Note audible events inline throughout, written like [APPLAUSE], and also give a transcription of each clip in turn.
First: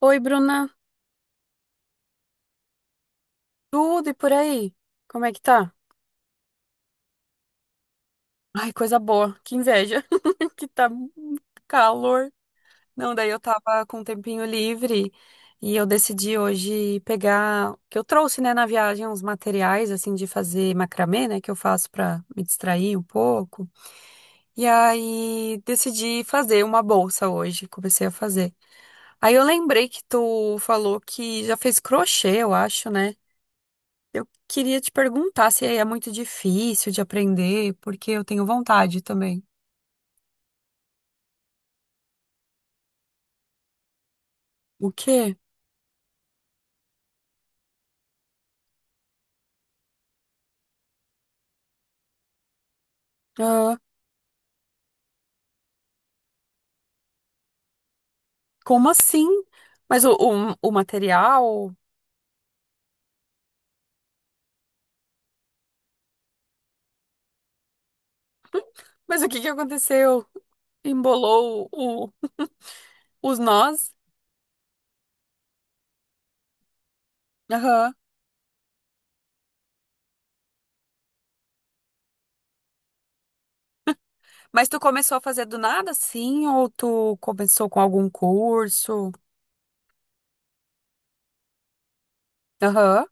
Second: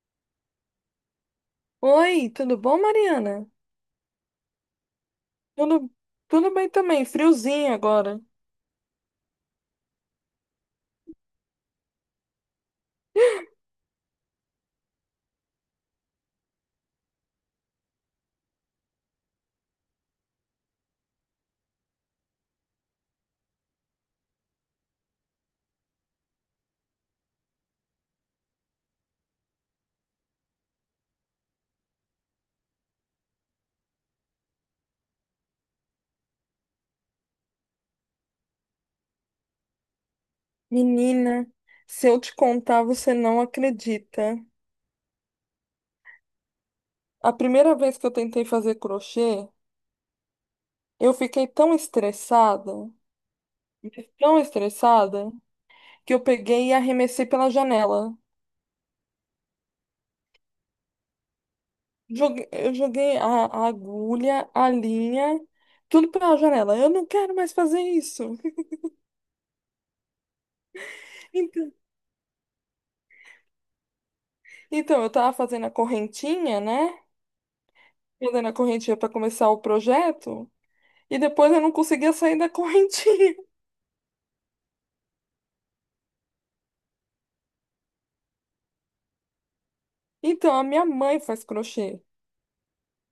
Oi, Bruna. Oi, tudo bom, Mariana? Tudo e por aí? Como é que tá? Tudo, tudo, bem também, friozinho agora. Ai, coisa boa. Que inveja. [LAUGHS] Que tá um calor. Não, daí eu tava com um tempinho livre e eu decidi hoje pegar, que eu trouxe, né, na viagem uns materiais assim de fazer macramê, né, que eu faço pra me distrair um pouco. E aí decidi fazer uma bolsa hoje, comecei a fazer. Aí eu lembrei que tu falou que já fez crochê, eu acho, né? Eu queria te perguntar se é muito difícil de aprender, porque eu tenho vontade também. Menina, se eu te contar, você não acredita. O quê? A primeira vez que eu tentei fazer crochê, eu fiquei Ah, tão estressada, que eu peguei e arremessei pela janela. como assim? Mas o material? Eu joguei a agulha, a linha, tudo pela janela. Eu não quero mais fazer isso. Mas o que que aconteceu? Embolou Então, o, os nós? então eu tava fazendo a correntinha, né? Aham. Fazendo a correntinha para começar o projeto. E depois eu não conseguia sair da correntinha. [LAUGHS] Mas tu começou a fazer do nada, sim? Ou tu começou com algum curso? Então, a minha mãe faz crochê. Aham.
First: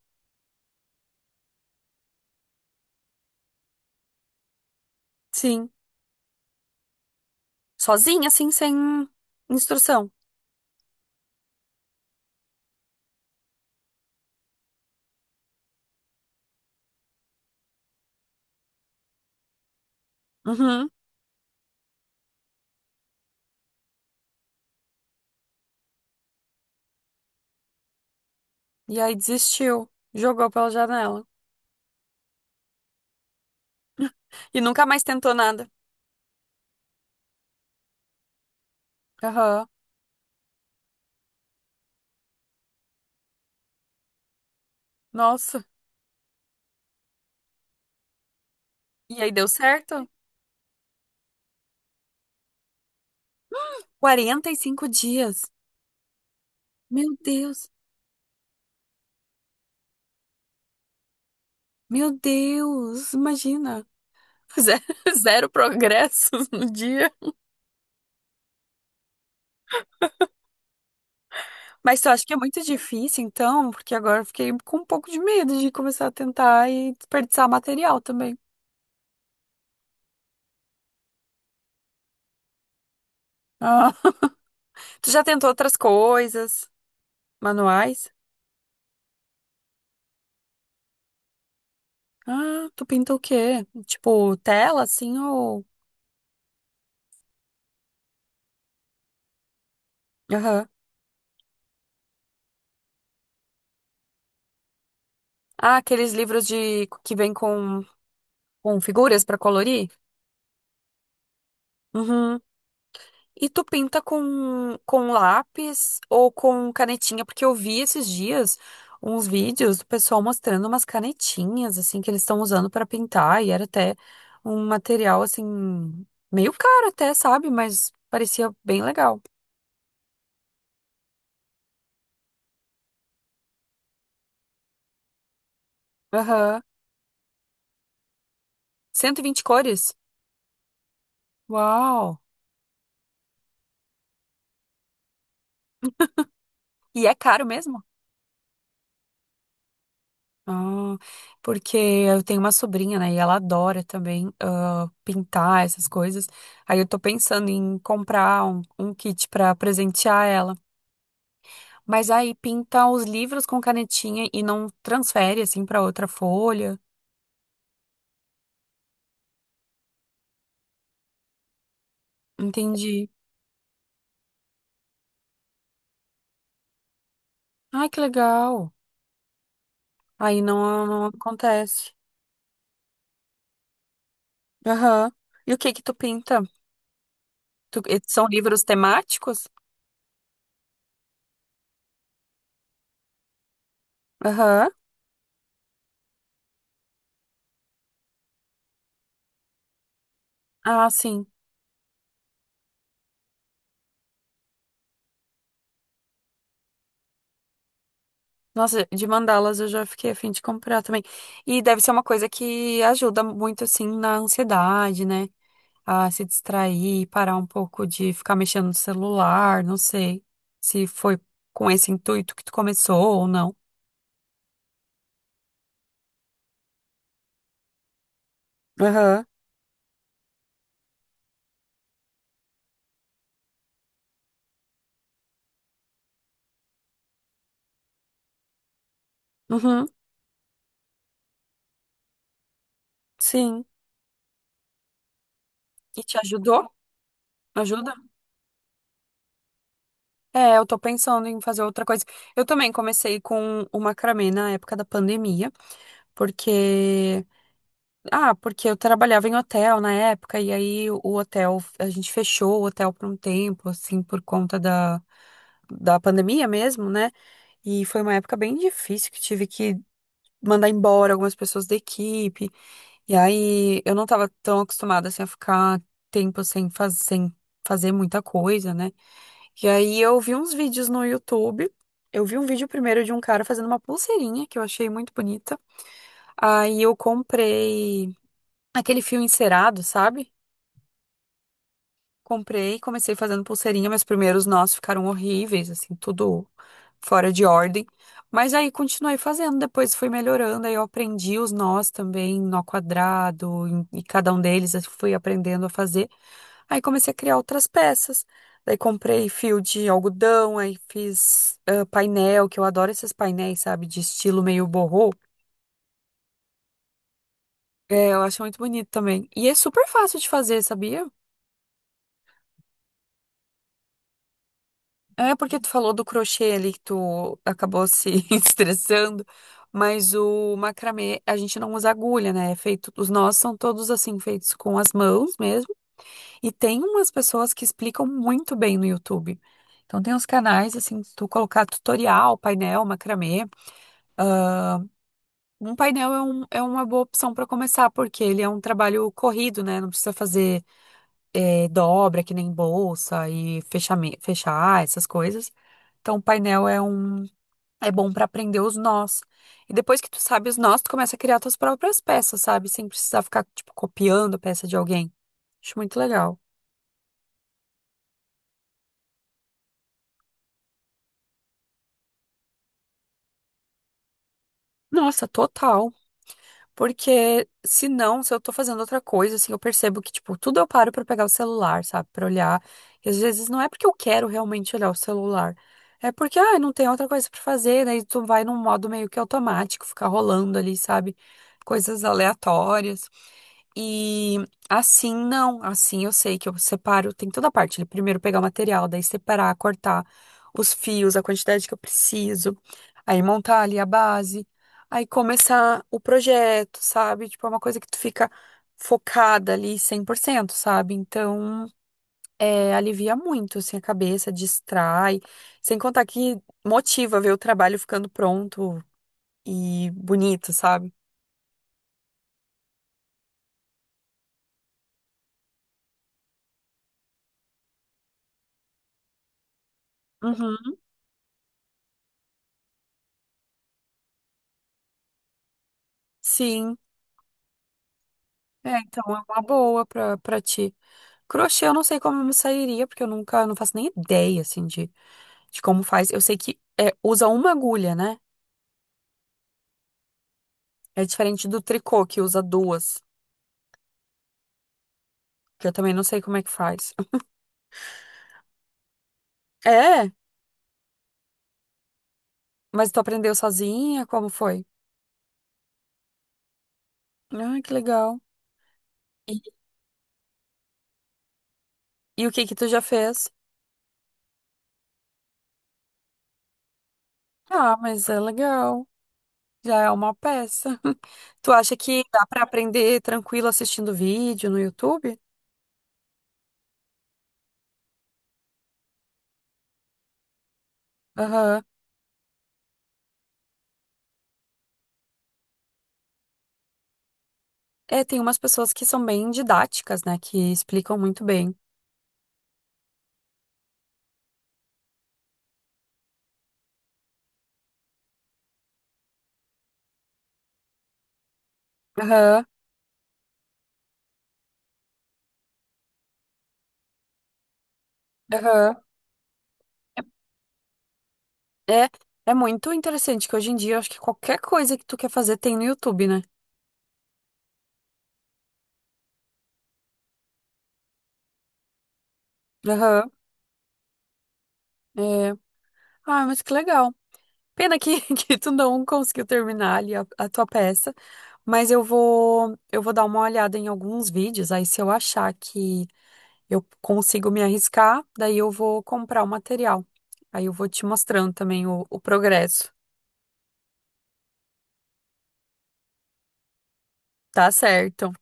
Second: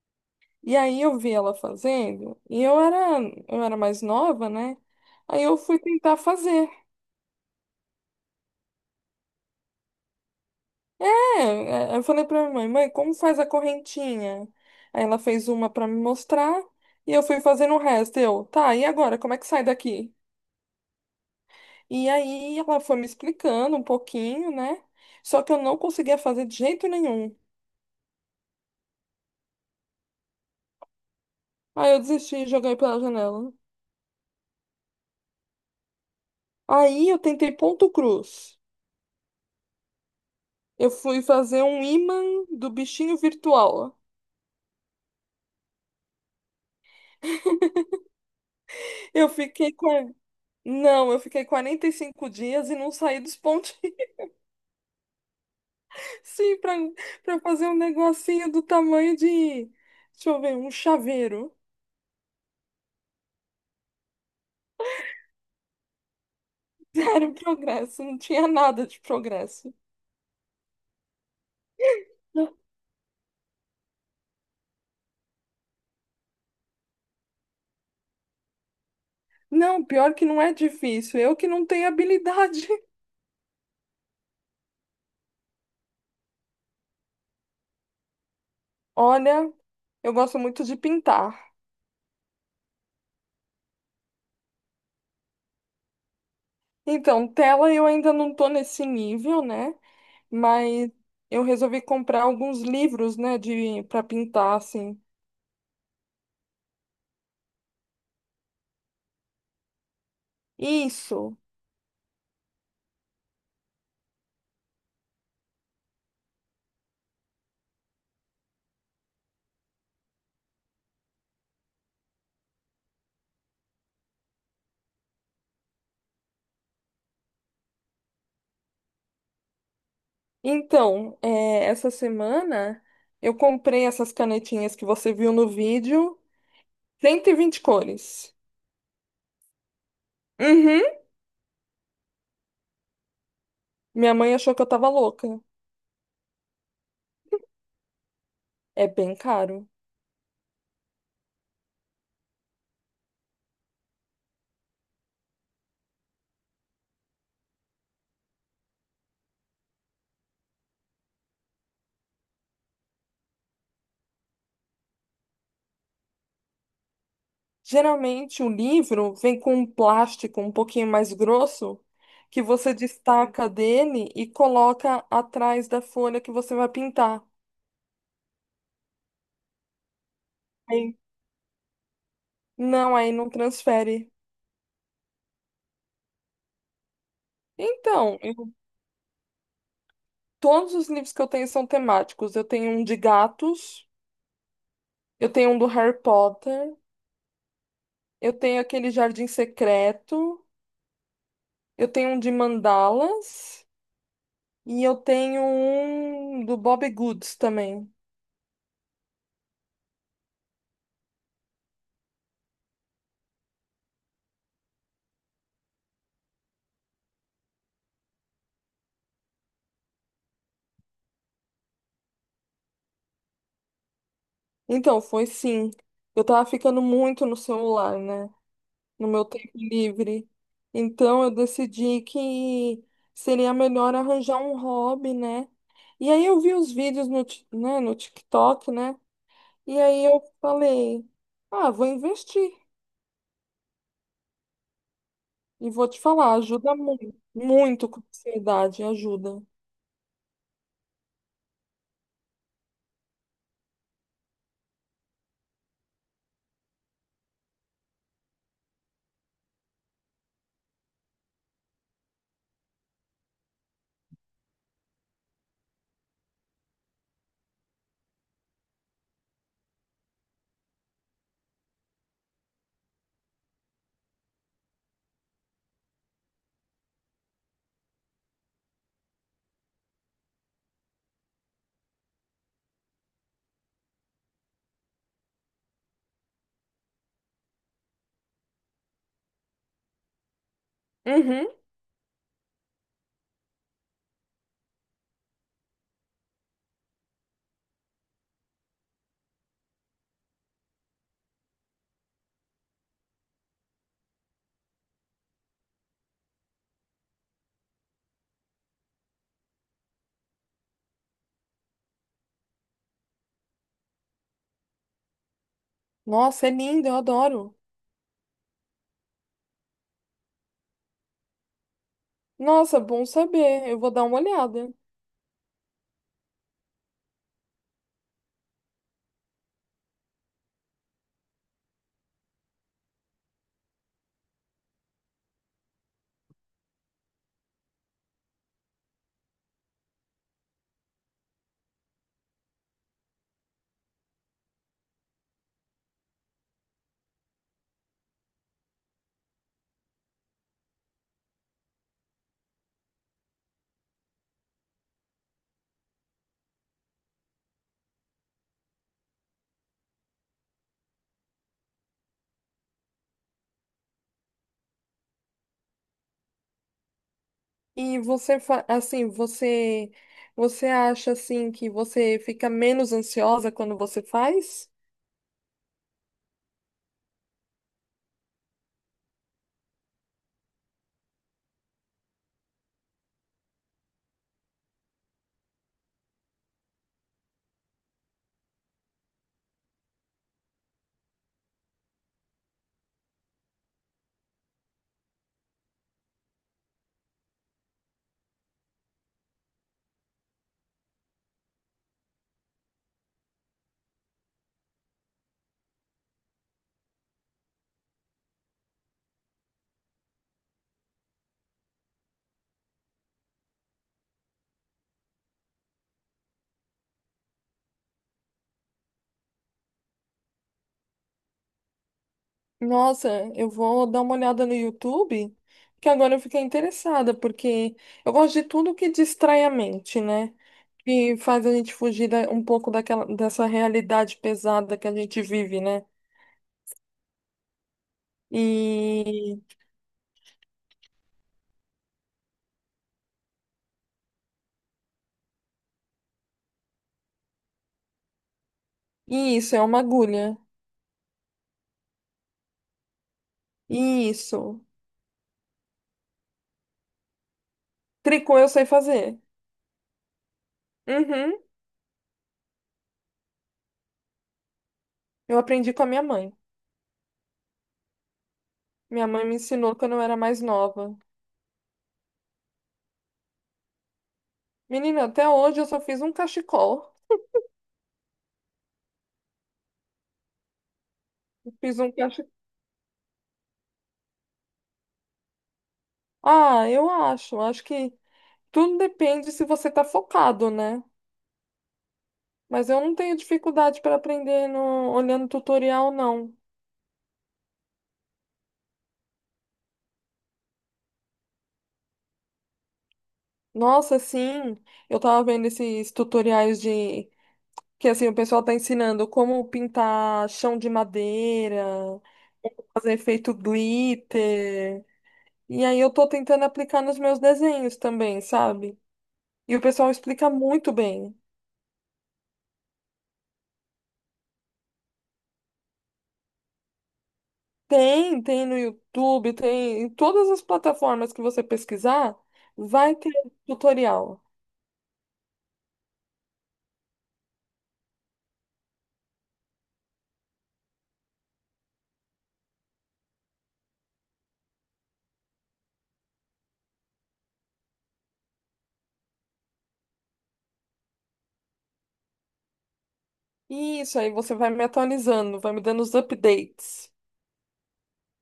E aí eu vi ela fazendo, eu era mais nova, né? Aí eu Sim. fui tentar fazer. Sozinha, assim, sem instrução. É, é, eu falei pra minha mãe, mãe, como faz a correntinha? Aí ela fez uma pra me mostrar, e eu fui fazendo o resto. Eu, tá, e agora, como é que sai daqui? Uhum. E aí ela foi me explicando um pouquinho, né? Só que eu não conseguia fazer de jeito nenhum. E aí desistiu. Jogou pela janela. Aí eu desisti e joguei pela janela. E nunca mais tentou nada. Aí eu tentei ponto cruz. Aham. Eu fui fazer um imã do bichinho virtual. Nossa. E Eu aí deu fiquei certo? com. Não, eu fiquei 45 dias e não saí dos pontinhos. 45 dias. [LAUGHS] Sim, pra, Meu pra fazer Deus, um negocinho do tamanho de. Deixa eu ver, um chaveiro. meu Deus, imagina. [LAUGHS] Ze- Zero progressos no [LAUGHS] dia. Zero progresso, não tinha nada de progresso. Mas eu acho que é Não, muito difícil, então, porque agora eu fiquei com um pouco de medo de começar a tentar e desperdiçar material também. não, pior que não é difícil, eu que não tenho habilidade. [LAUGHS] Ah, tu já tentou outras coisas, manuais? Olha, eu gosto muito de pintar. Ah, tu pinta o quê? Tipo, tela, assim, ou... Então, tela eu ainda não tô nesse nível, né? Aham. Mas eu resolvi comprar alguns livros, né, de para pintar assim. Ah, aqueles livros de que vem com figuras pra colorir? Isso. Uhum. E tu pinta com lápis ou com canetinha? Porque eu vi esses dias uns vídeos do pessoal mostrando umas canetinhas, assim, que eles estão usando para pintar, e era até um material, assim, meio caro até, sabe? Mas parecia bem legal. Então, essa semana eu comprei essas canetinhas que você viu no vídeo, Aham. 120 cores. 120 cores? Uhum. Uau! Minha mãe achou que eu tava louca. E é caro mesmo? É bem caro. Ah, porque eu tenho uma sobrinha, né? E ela adora também pintar essas coisas. Aí eu tô pensando em comprar um kit pra presentear ela. Mas aí pinta os livros com canetinha e não transfere assim pra outra folha. Geralmente o livro vem com um plástico um pouquinho mais grosso que você Entendi. destaca dele e coloca atrás da folha que você vai pintar. Ai, que legal. Aí não, Aí- não acontece. Não, aí não transfere. Aham. E o que que tu pinta? Então, São eu- livros temáticos? todos os livros que eu tenho são temáticos. Eu tenho um de gatos, Aham. eu tenho um do Harry Potter, eu tenho aquele Jardim Secreto, Ah, sim. eu tenho um de mandalas e eu tenho um do Bob Goods também. Nossa, de mandalas eu já fiquei a fim de comprar também. E deve ser uma coisa que ajuda muito, assim, na ansiedade, né? A se distrair, parar um pouco de ficar mexendo no celular, não sei se foi com esse intuito que tu começou ou não. Então, foi sim. Eu tava ficando muito no celular, né? No Aham. meu tempo livre. Então, eu decidi que seria melhor arranjar um hobby, né? E aí eu vi os vídeos no, no TikTok, né? E Uhum, aí eu falei, ah, vou investir. sim. E vou te E te falar, ajudou? ajuda muito, muito Ajuda? com a ansiedade, ajuda. É, eu tô pensando em fazer outra coisa. Eu também comecei com o macramê na época da pandemia, porque. Ah, porque eu trabalhava em hotel na época, e aí o hotel, a gente fechou o hotel por um tempo, assim, por conta da, da pandemia mesmo, né? E foi uma época bem difícil que tive que mandar embora algumas pessoas da equipe. E aí eu não tava tão acostumada, assim, a ficar tempo sem, sem fazer muita coisa, né? E aí eu vi uns vídeos no YouTube. Eu vi um vídeo primeiro de um cara fazendo uma pulseirinha que eu achei muito bonita. Aí eu comprei. Aquele fio encerado, sabe? Uhum. Comprei, comecei fazendo pulseirinha, meus primeiros nós ficaram horríveis, assim, tudo fora de ordem. Mas aí continuei fazendo, depois fui melhorando, aí eu aprendi os nós também, nó quadrado, e cada um deles eu fui aprendendo a fazer. Aí comecei a criar outras peças. Daí comprei fio de algodão, aí fiz painel, que eu adoro esses painéis, sabe, de estilo meio boho. Nossa, é lindo, eu adoro. É, eu acho muito bonito também. E é super fácil de fazer, sabia? Nossa, bom saber, eu vou dar uma olhada. É porque tu falou do crochê ali que tu acabou se [LAUGHS] estressando, mas o macramê a gente não usa agulha, né? É feito, os nós são todos assim feitos com as mãos mesmo. E tem umas pessoas que explicam muito bem no YouTube. Então tem uns canais assim, se tu colocar tutorial, painel, macramê. Um painel é uma boa opção para começar, porque ele é um trabalho corrido, né? Não precisa fazer dobra que nem bolsa e fechar essas coisas. Então, o painel é um. É bom pra aprender os nós. E depois que tu sabe os nós, tu começa a criar tuas próprias peças, sabe? Sem precisar ficar, tipo, copiando a peça de alguém. Acho muito legal. E você, você acha, assim, que você fica menos ansiosa quando você faz? Nossa, total. Porque se não, se eu tô fazendo outra coisa, assim, eu percebo que, tipo, tudo eu paro pra pegar o celular, sabe? Pra olhar. E às vezes não é porque eu quero realmente olhar o celular. É porque, ah, não tem outra coisa pra fazer, daí tu vai num modo meio que automático, ficar rolando ali, sabe? Coisas aleatórias. E assim não, assim eu sei que eu separo, tem toda a parte, né? Primeiro pegar o material, daí separar, cortar os fios, a quantidade que eu preciso, aí montar ali a base, aí começar o projeto, sabe? Tipo, é uma coisa que tu fica focada ali 100%, sabe? Então, é, alivia muito, assim, a cabeça, distrai, sem contar que motiva ver o trabalho ficando pronto e bonito, sabe? Nossa, eu vou dar uma olhada no YouTube, que agora eu fiquei interessada, porque eu gosto de tudo que distrai a mente, né? Uhum. Que faz a gente um pouco daquela, dessa realidade pesada que a gente vive, né? Sim. É, então é E, uma boa pra, pra ti. Crochê eu não sei como eu me sairia, porque eu nunca, não faço nem ideia, assim, de como faz. Eu sei que é, usa uma agulha, né? e isso, é uma agulha. É diferente do tricô, que usa duas, E isso. que eu também não sei como é que faz. [LAUGHS] Tricô eu sei fazer. É, Uhum. mas tu aprendeu sozinha? Como foi? Eu aprendi com a minha mãe. Ah, que legal. Minha mãe me E, ensinou quando eu era mais nova. e o que que tu já fez? Menina, até hoje eu só fiz um cachecol. Ah, mas é legal. Já é uma peça. Tu Eu acha fiz um que dá cachecol. pra aprender tranquilo assistindo vídeo no YouTube? Ah, eu acho. Acho que. tudo depende se você tá focado, né? Aham. Mas eu não tenho dificuldade para aprender olhando tutorial, não. É, tem umas pessoas que são bem didáticas, né? Que explicam muito bem. Nossa, sim, eu tava vendo esses tutoriais de que assim o pessoal tá ensinando como pintar chão de madeira, Aham, fazer efeito glitter. E aí eu tô tentando aplicar nos meus desenhos também, aham. sabe? E o pessoal explica muito bem. É, é muito interessante que hoje em dia eu acho que qualquer coisa que tu quer fazer tem no YouTube, né? Tem, tem no YouTube, tem em todas as plataformas que você pesquisar, vai Aham, ter tutorial. é. Ah, mas que legal. Pena que, [LAUGHS] que tu não conseguiu terminar ali a tua peça, mas eu vou dar uma olhada em alguns vídeos, aí se eu achar que eu consigo me arriscar, daí eu vou comprar o material. Aí eu vou te mostrando também o progresso. Isso, aí você vai me atualizando, vai me dando os updates. Tá certo.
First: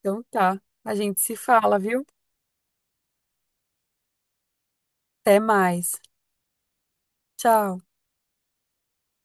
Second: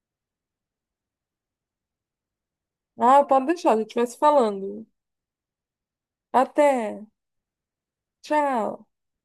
Então tá. A gente se fala, viu? Ah, pode deixar, a gente vai se falando. Até mais. Até. Tchau. Tchau.